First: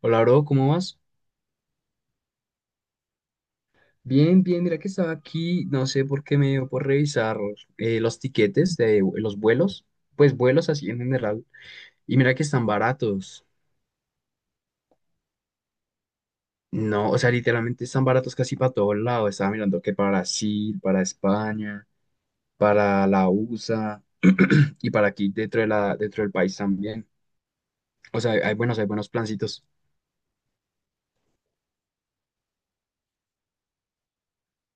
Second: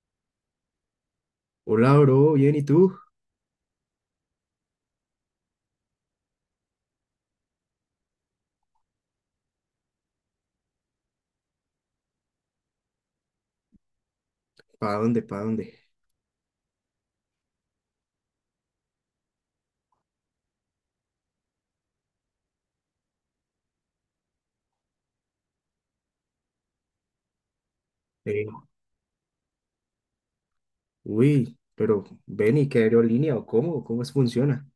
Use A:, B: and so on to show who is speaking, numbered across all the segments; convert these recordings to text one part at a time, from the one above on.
A: Hola, bro, ¿cómo vas?
B: Hola, bro, bien, ¿y tú?
A: Bien, bien, mira que estaba aquí, no sé por qué me dio por revisar los tiquetes de los vuelos, pues vuelos así en general, y mira que están baratos.
B: ¿Para dónde? ¿Para dónde?
A: No, o sea, literalmente están baratos casi para todos lados. Estaba mirando que para Brasil, para España, para la USA y para aquí dentro del país también. O sea,
B: Eh,
A: hay buenos plancitos.
B: uy, pero ven y qué aerolínea o cómo es funciona.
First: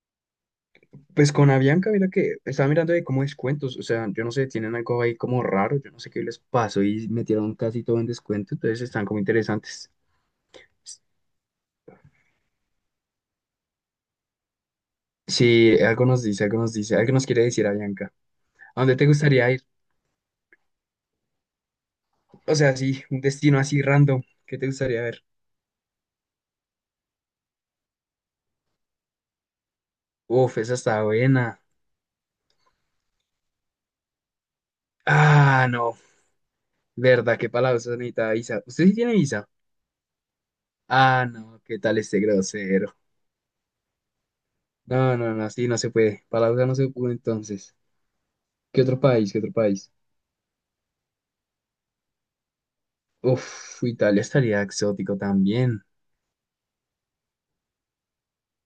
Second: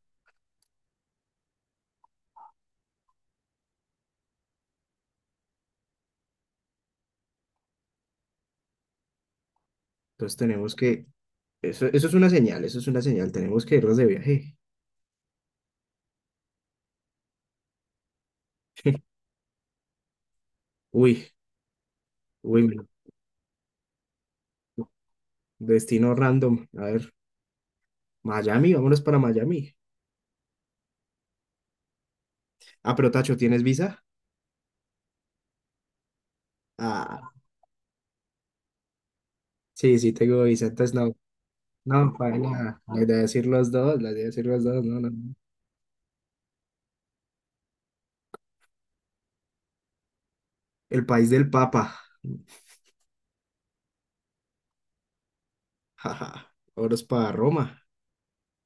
A: Pues con Avianca, mira que estaba mirando de cómo descuentos, o sea, yo no sé, tienen algo ahí como raro, yo no sé qué les pasó y metieron casi todo en descuento, entonces están como interesantes.
B: Entonces tenemos que, eso es una señal, eso es una señal, tenemos que irnos de viaje.
A: Sí, algo nos dice, algo nos dice, algo nos quiere decir Avianca. ¿A dónde te gustaría ir?
B: Uy,
A: O
B: uy,
A: sea, sí, un destino así random, ¿qué te gustaría ver?
B: destino random. A ver, Miami, vámonos para Miami.
A: Uf, esa está buena.
B: Ah, pero Tacho, ¿tienes visa?
A: Ah, no,
B: Ah,
A: verdad, qué palabras necesita visa. ¿Usted sí tiene visa?
B: sí, sí tengo visa, entonces no,
A: Ah, no, ¿qué tal
B: no,
A: este
B: para nada.
A: grosero?
B: La idea es ir los dos, la idea es ir los dos, no, no.
A: No, no,
B: no.
A: no, sí, no se puede. Palabras no se puede entonces. ¿Qué otro país? ¿Qué otro país?
B: El país del Papa,
A: Uf, Italia estaría exótico también.
B: jaja. Vámonos para Roma.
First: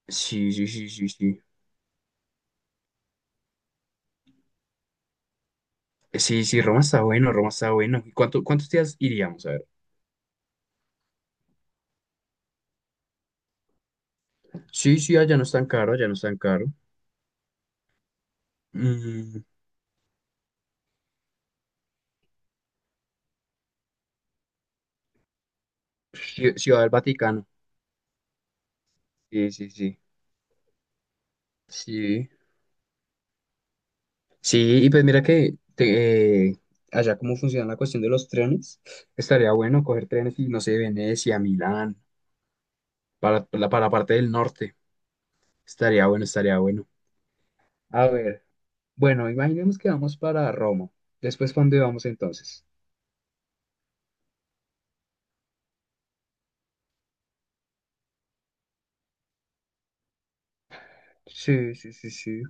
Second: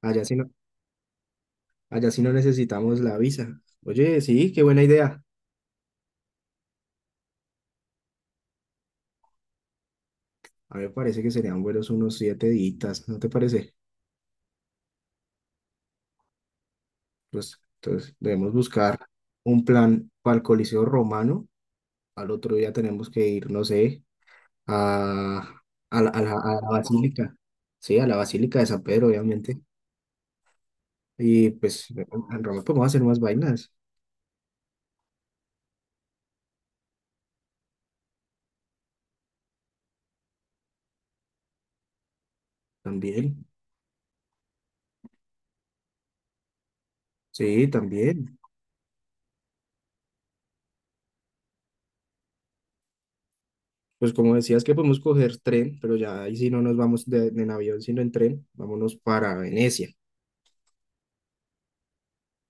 B: Allá sí
A: Sí, sí, sí, sí, sí.
B: allá sí no necesitamos la visa. Oye, sí, qué buena idea.
A: Sí, sí, Roma está bueno, Roma está bueno. ¿Y cuánto, cuántos días iríamos? A ver.
B: A mí me parece que serían buenos unos 7 días, ¿no te parece?
A: Sí, sí, allá no es tan caro, allá no es tan caro.
B: Pues entonces debemos buscar
A: Mm,
B: un plan para el Coliseo Romano. Al otro día tenemos que ir, no sé, a, a la, a la- a la
A: Ciudad del
B: Basílica.
A: Vaticano.
B: Sí, a la Basílica de San Pedro,
A: Sí,
B: obviamente.
A: sí, sí.
B: Y pues en
A: Sí.
B: en Roma podemos hacer más vainas
A: Sí, y pues mira que allá cómo funciona la cuestión de los trenes. Estaría bueno coger trenes y no sé, Venecia, Milán,
B: también.
A: para la parte del norte. Estaría bueno, estaría bueno.
B: Sí,
A: A
B: también.
A: ver, bueno, imaginemos que vamos para Roma. Después, ¿para dónde vamos entonces?
B: Pues como decías que podemos coger tren, pero ya ahí sí no nos vamos de, en avión, sino en tren. Vámonos para Venecia.
A: Sí, sí, sí, sí.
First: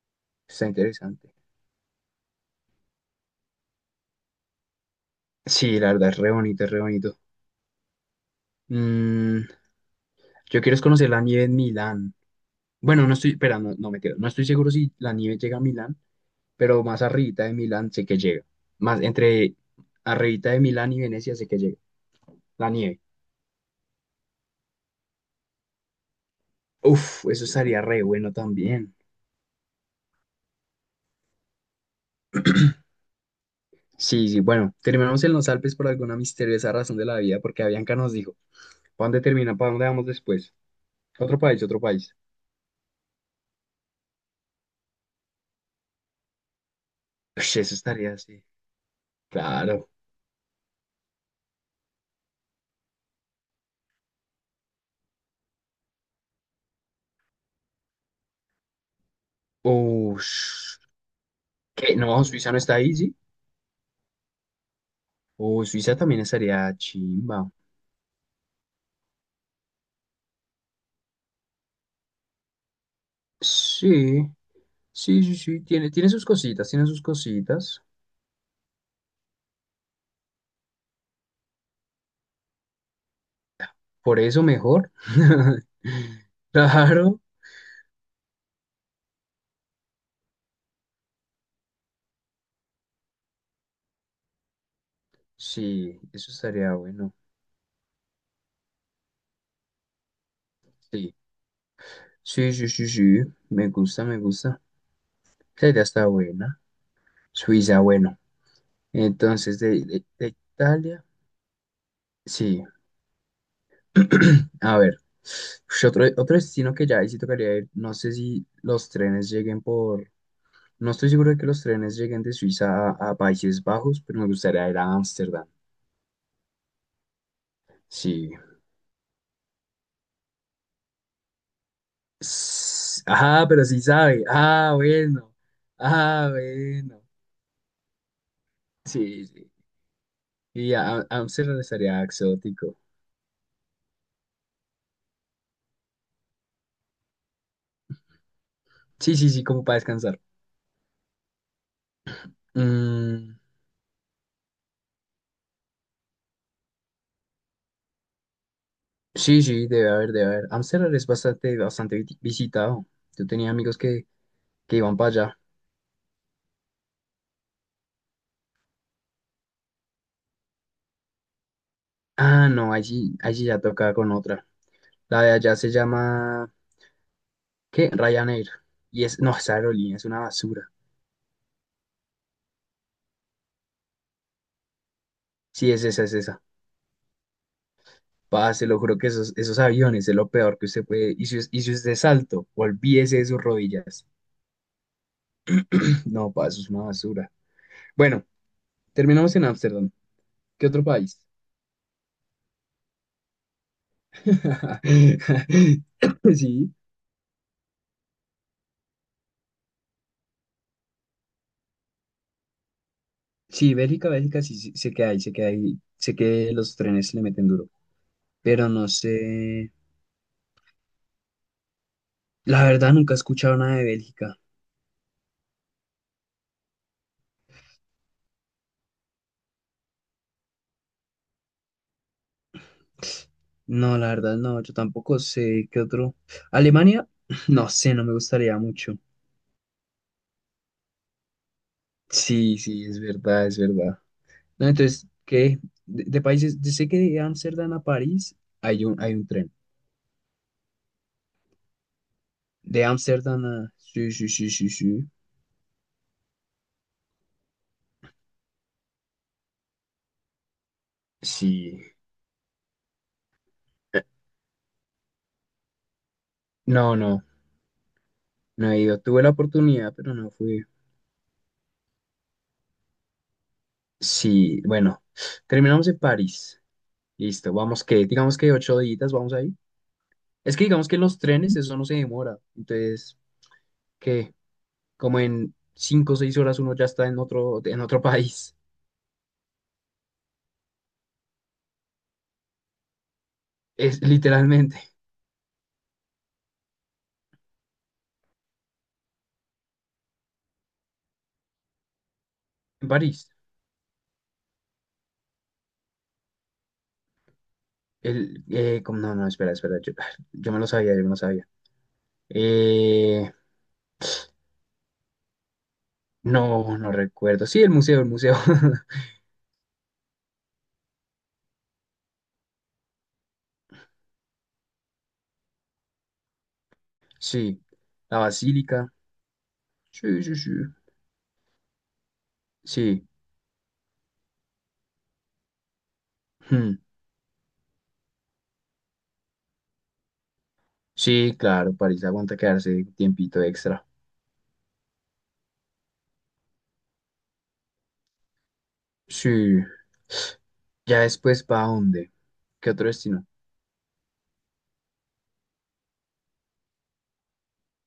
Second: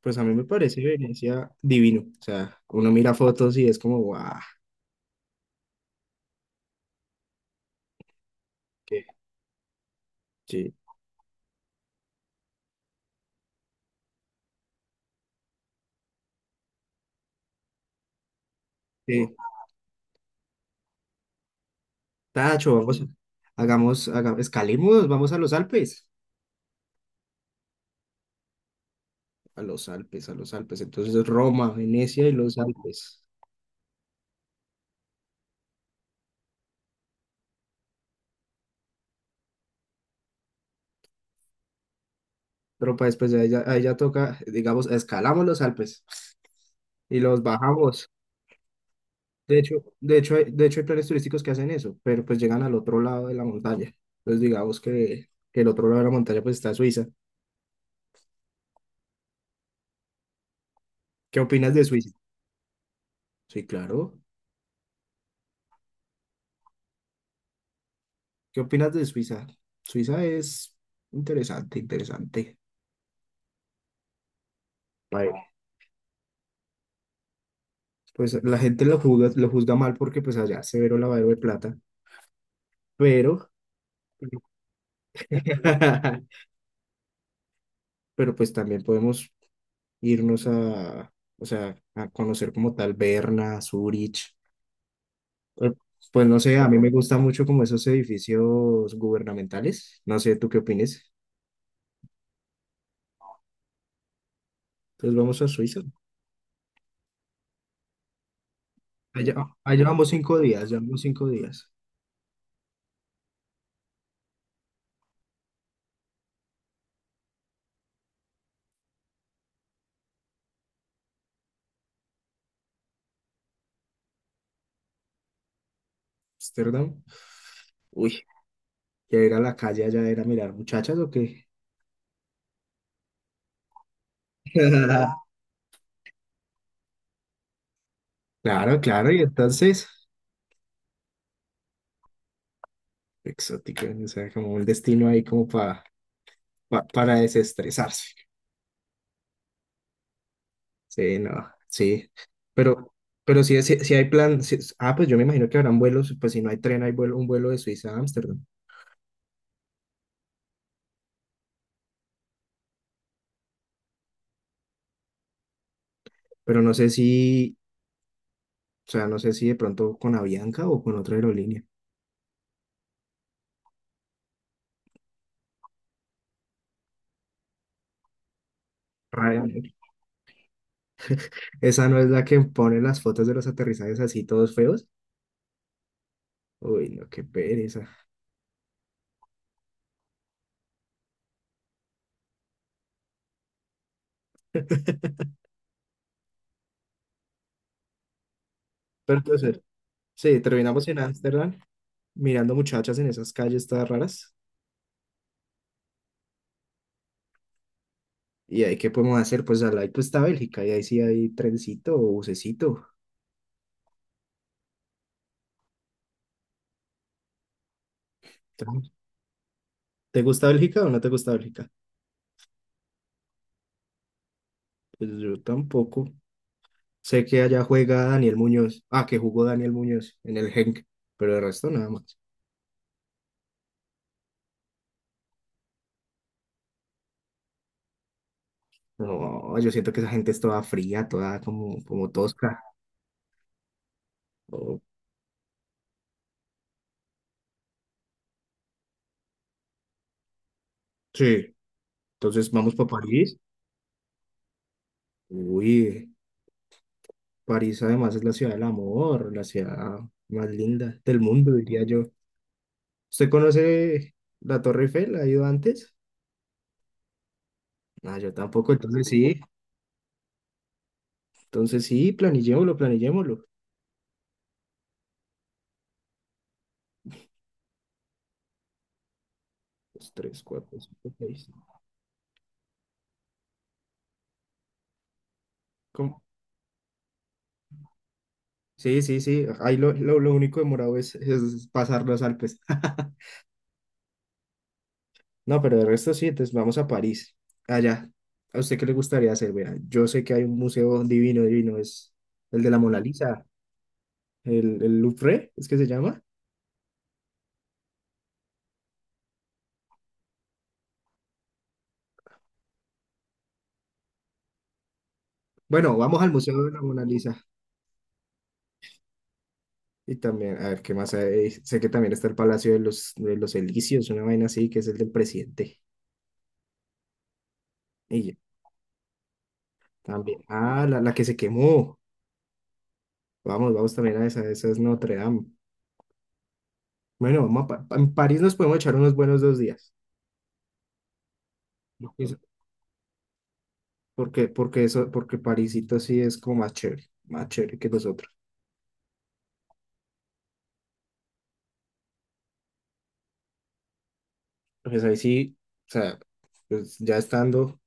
B: Pues a mí me
A: Está
B: parece
A: interesante.
B: Venecia divino. O sea, uno mira fotos y es como, guau,
A: Sí, la verdad, es re bonito, es re bonito.
B: qué
A: Mm, yo
B: chido.
A: quiero es conocer la nieve en Milán. Bueno, no estoy, espera, no, no me quedo. No estoy seguro si la nieve llega a Milán, pero más arribita de Milán sé que llega. Más entre arribita de Milán y Venecia sé que llega. La
B: Tacho,
A: nieve.
B: vamos, escalemos, vamos a los Alpes.
A: Uf, eso estaría re bueno también.
B: A los Alpes, a los Alpes. Entonces Roma, Venecia y los Alpes.
A: Sí, sí, bueno, terminamos en los Alpes por alguna misteriosa razón de la vida, porque Avianca nos dijo. ¿Para dónde termina? ¿Para dónde vamos después? Otro país, otro país.
B: Pero pues después de ahí ya toca, digamos, escalamos los Alpes y los
A: Ush, eso
B: bajamos.
A: estaría así. Claro.
B: De hecho hay planes turísticos que hacen eso, pero pues llegan al otro lado de la montaña. Entonces digamos que el otro lado de la montaña pues está Suiza.
A: Ush.
B: ¿Qué opinas de
A: ¿Qué?
B: Suiza?
A: No, Suiza no está ahí, ¿sí?
B: Sí, claro.
A: O Suiza también estaría chimba.
B: ¿Qué opinas de Suiza? Suiza es interesante, interesante.
A: Sí, sí, sí,
B: País.
A: sí. Tiene sus cositas, tiene sus cositas.
B: Pues la gente lo juzga mal porque pues allá se veró lavadero de plata, pero,
A: Por eso mejor. Claro.
B: pero pues también podemos irnos a, o sea, a conocer como tal Berna, Zurich. Pues,
A: Sí,
B: pues
A: eso
B: no sé, a
A: estaría
B: mí me
A: bueno.
B: gusta mucho como esos edificios gubernamentales. No sé, ¿tú qué opinas?
A: Sí. Sí, sí, sí, sí. Me gusta, me gusta.
B: Entonces vamos a
A: Esa
B: Suiza.
A: idea está buena. Suiza, bueno.
B: Allá,
A: Entonces,
B: allá
A: de, de
B: vamos
A: de
B: 5 días, ya vamos
A: Italia.
B: 5 días.
A: Sí. A ver, ush, otro destino que ya ahí sí tocaría ir, no sé si los trenes lleguen por, no estoy seguro de que los trenes lleguen de Suiza a Países Bajos, pero me gustaría ir a Ámsterdam.
B: Amsterdam. Uy,
A: Sí.
B: ya ir a la calle allá era mirar muchachas o qué.
A: S- Ah, pero sí sabe. Ah, bueno. Ah, bueno.
B: Claro, claro, y
A: Sí, sí.
B: entonces,
A: Y Ámsterdam estaría exótico.
B: exótico, o sea, como un destino ahí como pa, para desestresarse.
A: Sí, sí, sí, como para descansar.
B: Sí, no, sí. Pero,
A: Mm,
B: pero si, si hay plan, ah, pues yo me imagino que habrán vuelos, pues si no hay tren, hay vuelo, un vuelo de Suiza a Ámsterdam.
A: sí, sí, debe haber, debe haber. Ámsterdam es bastante, bastante visitado. Yo tenía amigos que iban para allá.
B: Pero no sé si, o sea, no sé si de pronto con Avianca o con otra aerolínea.
A: Ah, no, allí ya toca con otra. La de allá se llama, ¿qué? Ryanair. Y es, no, esa
B: Ryanair.
A: aerolínea es una basura.
B: Esa no es la que pone las fotos de los aterrizajes así todos feos.
A: Sí, es esa, es esa.
B: Uy, no, qué pereza.
A: Pa, se lo juro que esos aviones es lo peor que usted puede. Y si usted es alto, olvídese de sus rodillas. No, pa, eso es una basura. Bueno,
B: Pero
A: terminamos en
B: entonces,
A: Ámsterdam.
B: sí,
A: ¿Qué otro
B: terminamos en
A: país?
B: Ámsterdam mirando muchachas en esas calles todas raras.
A: Sí,
B: ¿Y ahí qué podemos hacer? Pues al lado pues, está Bélgica y ahí sí hay trencito o bucecito.
A: sí, Bélgica, Bélgica, sí, sí, sé que hay, sé que hay, sé que los trenes le meten duro. Pero no
B: Entonces,
A: sé,
B: ¿te gusta Bélgica o no te gusta Bélgica?
A: la verdad nunca he escuchado nada de Bélgica.
B: Pues yo tampoco. Sé que allá juega Daniel Muñoz. Ah, que jugó Daniel Muñoz en el Genk, pero de resto nada más.
A: No, la verdad, no, yo tampoco sé qué otro. Alemania, no sé, no me gustaría mucho.
B: No, yo siento que esa gente es toda fría, toda como, como
A: Sí,
B: tosca.
A: sí, es verdad, es verdad. No,
B: Oh,
A: entonces, ¿qué? De países, yo sé que de Ámsterdam a París hay un tren.
B: sí, entonces vamos
A: De
B: para París.
A: Ámsterdam a... Sí, sí, sí, sí, sí.
B: Uy, París además es la ciudad del amor, la ciudad más linda del mundo,
A: Sí.
B: diría yo. ¿Usted conoce la Torre Eiffel? ¿Ha ido antes?
A: No, no,
B: Ah, yo
A: no
B: tampoco,
A: he ido. Tuve la oportunidad, pero no fui.
B: entonces sí, planillémoslo, planillémoslo.
A: Sí, bueno, terminamos en París. Listo, vamos que, digamos que 8 días, vamos ahí.
B: Dos, tres,
A: Es que
B: cuatro,
A: digamos que
B: cinco,
A: los
B: seis.
A: trenes, eso no se demora. Entonces, ¿qué? Como en cinco o
B: ¿Cómo?
A: seis horas uno ya está en otro país.
B: Sí, sí, sí, ahí lo, lo único demorado es pasar los Alpes.
A: Es literalmente
B: No, pero de resto sí, entonces vamos a París, allá. ¿A usted qué le gustaría hacer? Vea, yo sé que hay un museo divino, divino, es el de la
A: en
B: Mona
A: París.
B: Lisa, el Louvre, ¿es que se llama?
A: El, como, no, no, espera, espera, yo, yo me lo sabía, yo me lo sabía. Eh,
B: Bueno, vamos al Museo de
A: no,
B: la
A: no
B: Mona Lisa.
A: recuerdo. Sí, el museo, el museo.
B: Y también, a ver, ¿qué más hay? Sé que también está el Palacio de los Elíseos, una vaina así, que es el del presidente.
A: Sí, la
B: Y ya,
A: basílica. Sí, sí,
B: también.
A: sí.
B: Ah, la que se quemó.
A: Sí,
B: Vamos, vamos también a esa, esa es Notre Dame.
A: hmm.
B: Bueno, vamos a en París nos podemos echar unos buenos 2 días.
A: Sí, claro, París aguanta
B: Eso,
A: quedarse tiempito extra.
B: porque, porque eso, porque Parisito sí es como más chévere que nosotros.
A: Sí. Ya después, ¿para dónde? ¿Qué otro destino?
B: Pues ahí sí, o sea, pues ya estando,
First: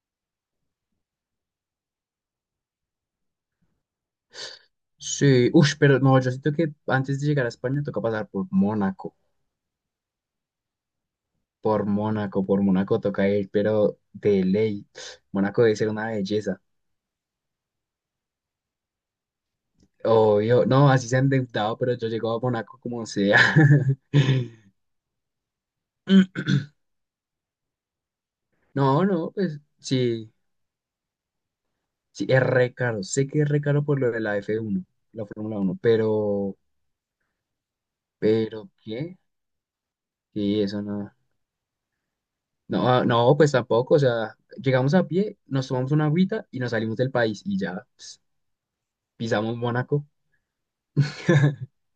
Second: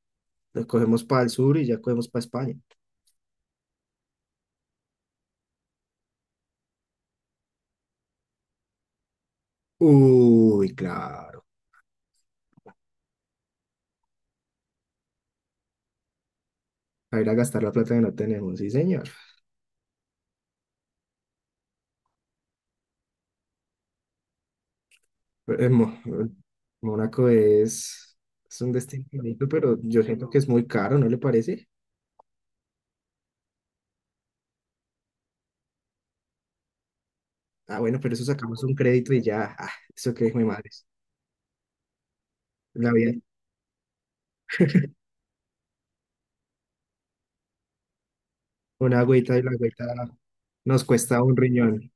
B: nos cogemos para el sur y ya cogemos para España.
A: Sí, uff, pero no, yo siento que antes de llegar a España toca pasar por Mónaco,
B: Uy, claro.
A: por Mónaco, por Mónaco toca ir, pero de ley. Mónaco debe ser una belleza.
B: A ir a gastar la plata que no tenemos, sí, señor.
A: Obvio, no, así se han endeudado, pero yo llego a Mónaco como sea.
B: Pero, Mónaco es un
A: No,
B: destino
A: no,
B: bonito,
A: pues
B: pero yo siento
A: sí,
B: que es muy caro, ¿no le parece?
A: sí, es re caro. Sé que es re caro por lo de la F1, la Fórmula 1,
B: Ah, bueno, pero eso sacamos
A: pero,
B: un crédito
A: ¿qué?
B: y ya, ah, eso que es mi
A: Sí,
B: madre.
A: eso no. No,
B: La
A: ah,
B: vida,
A: no, pues tampoco, o sea, llegamos a pie, nos tomamos una agüita y nos salimos del país y ya.
B: una agüita y la
A: Pisamos
B: agüita
A: Mónaco.
B: nos cuesta un riñón.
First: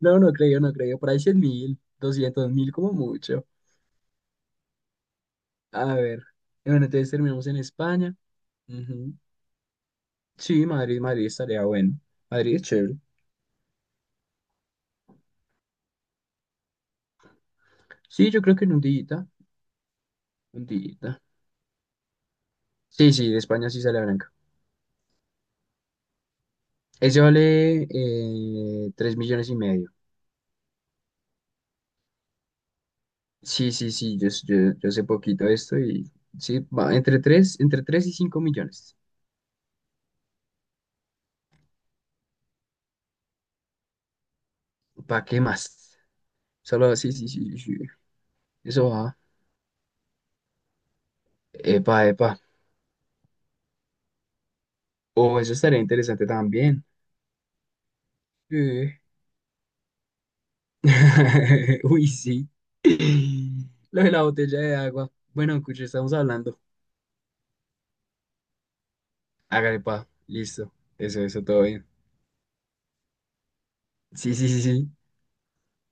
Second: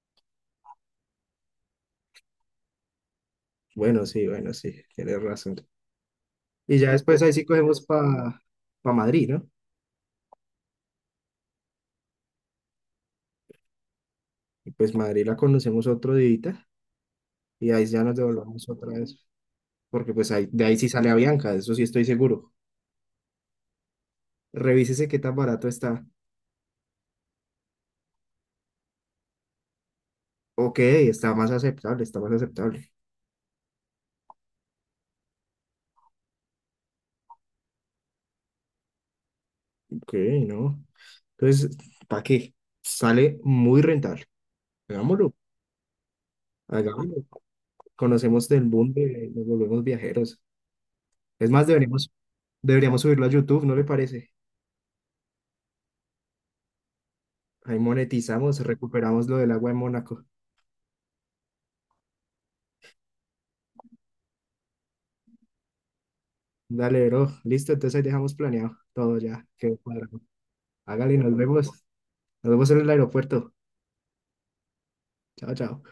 A: No, no creo, no creo. Por ahí 100 mil, 200.000 como mucho.
B: Bueno, sí, bueno, sí, tienes razón.
A: A ver. Y
B: Y
A: bueno,
B: ya
A: entonces
B: después ahí sí
A: terminamos en
B: cogemos para
A: España.
B: pa
A: Ujú.
B: Madrid, ¿no?
A: Sí, Madrid, Madrid estaría bueno. Madrid es chévere.
B: Y pues Madrid la conocemos otro día y ahí ya nos
A: Sí, yo creo que
B: devolvemos
A: en un
B: otra vez,
A: día,
B: porque pues ahí, de
A: un
B: ahí sí sale
A: día.
B: Avianca, de eso sí estoy seguro.
A: Sí, sí, de España sí sale blanca.
B: Revísese qué tan barato está.
A: Ese vale 3 millones y medio.
B: Ok, está más aceptable, está más aceptable.
A: Sí, sí, sí, yo sé poquito de esto y sí, va entre 3 y 5 millones.
B: Ok, no. Entonces, ¿para qué? Sale muy rentable.
A: ¿Para
B: Hagámoslo,
A: qué más? Solo, sí,
B: hagámoslo.
A: sí, sí, sí.
B: Conocemos del
A: Eso
B: boom
A: va.
B: de nos volvemos viajeros. Es más,
A: Epa,
B: deberíamos,
A: epa.
B: deberíamos subirlo a YouTube, ¿no le parece?
A: Oh, eso estaría interesante también.
B: Ahí monetizamos,
A: Eh.
B: recuperamos lo del agua en Mónaco.
A: Uy, sí. Lo de la botella de agua. Bueno, escucha, estamos hablando.
B: Dale, bro. Listo, entonces ahí dejamos planeado todo ya. Quedó
A: Hágale, pa.
B: cuadrado.
A: Listo.
B: Hágale,
A: Eso,
B: nos
A: eso, todo
B: vemos.
A: bien.
B: Nos vemos en el aeropuerto.
A: Sí, sí, sí, sí.
B: Chao, chao.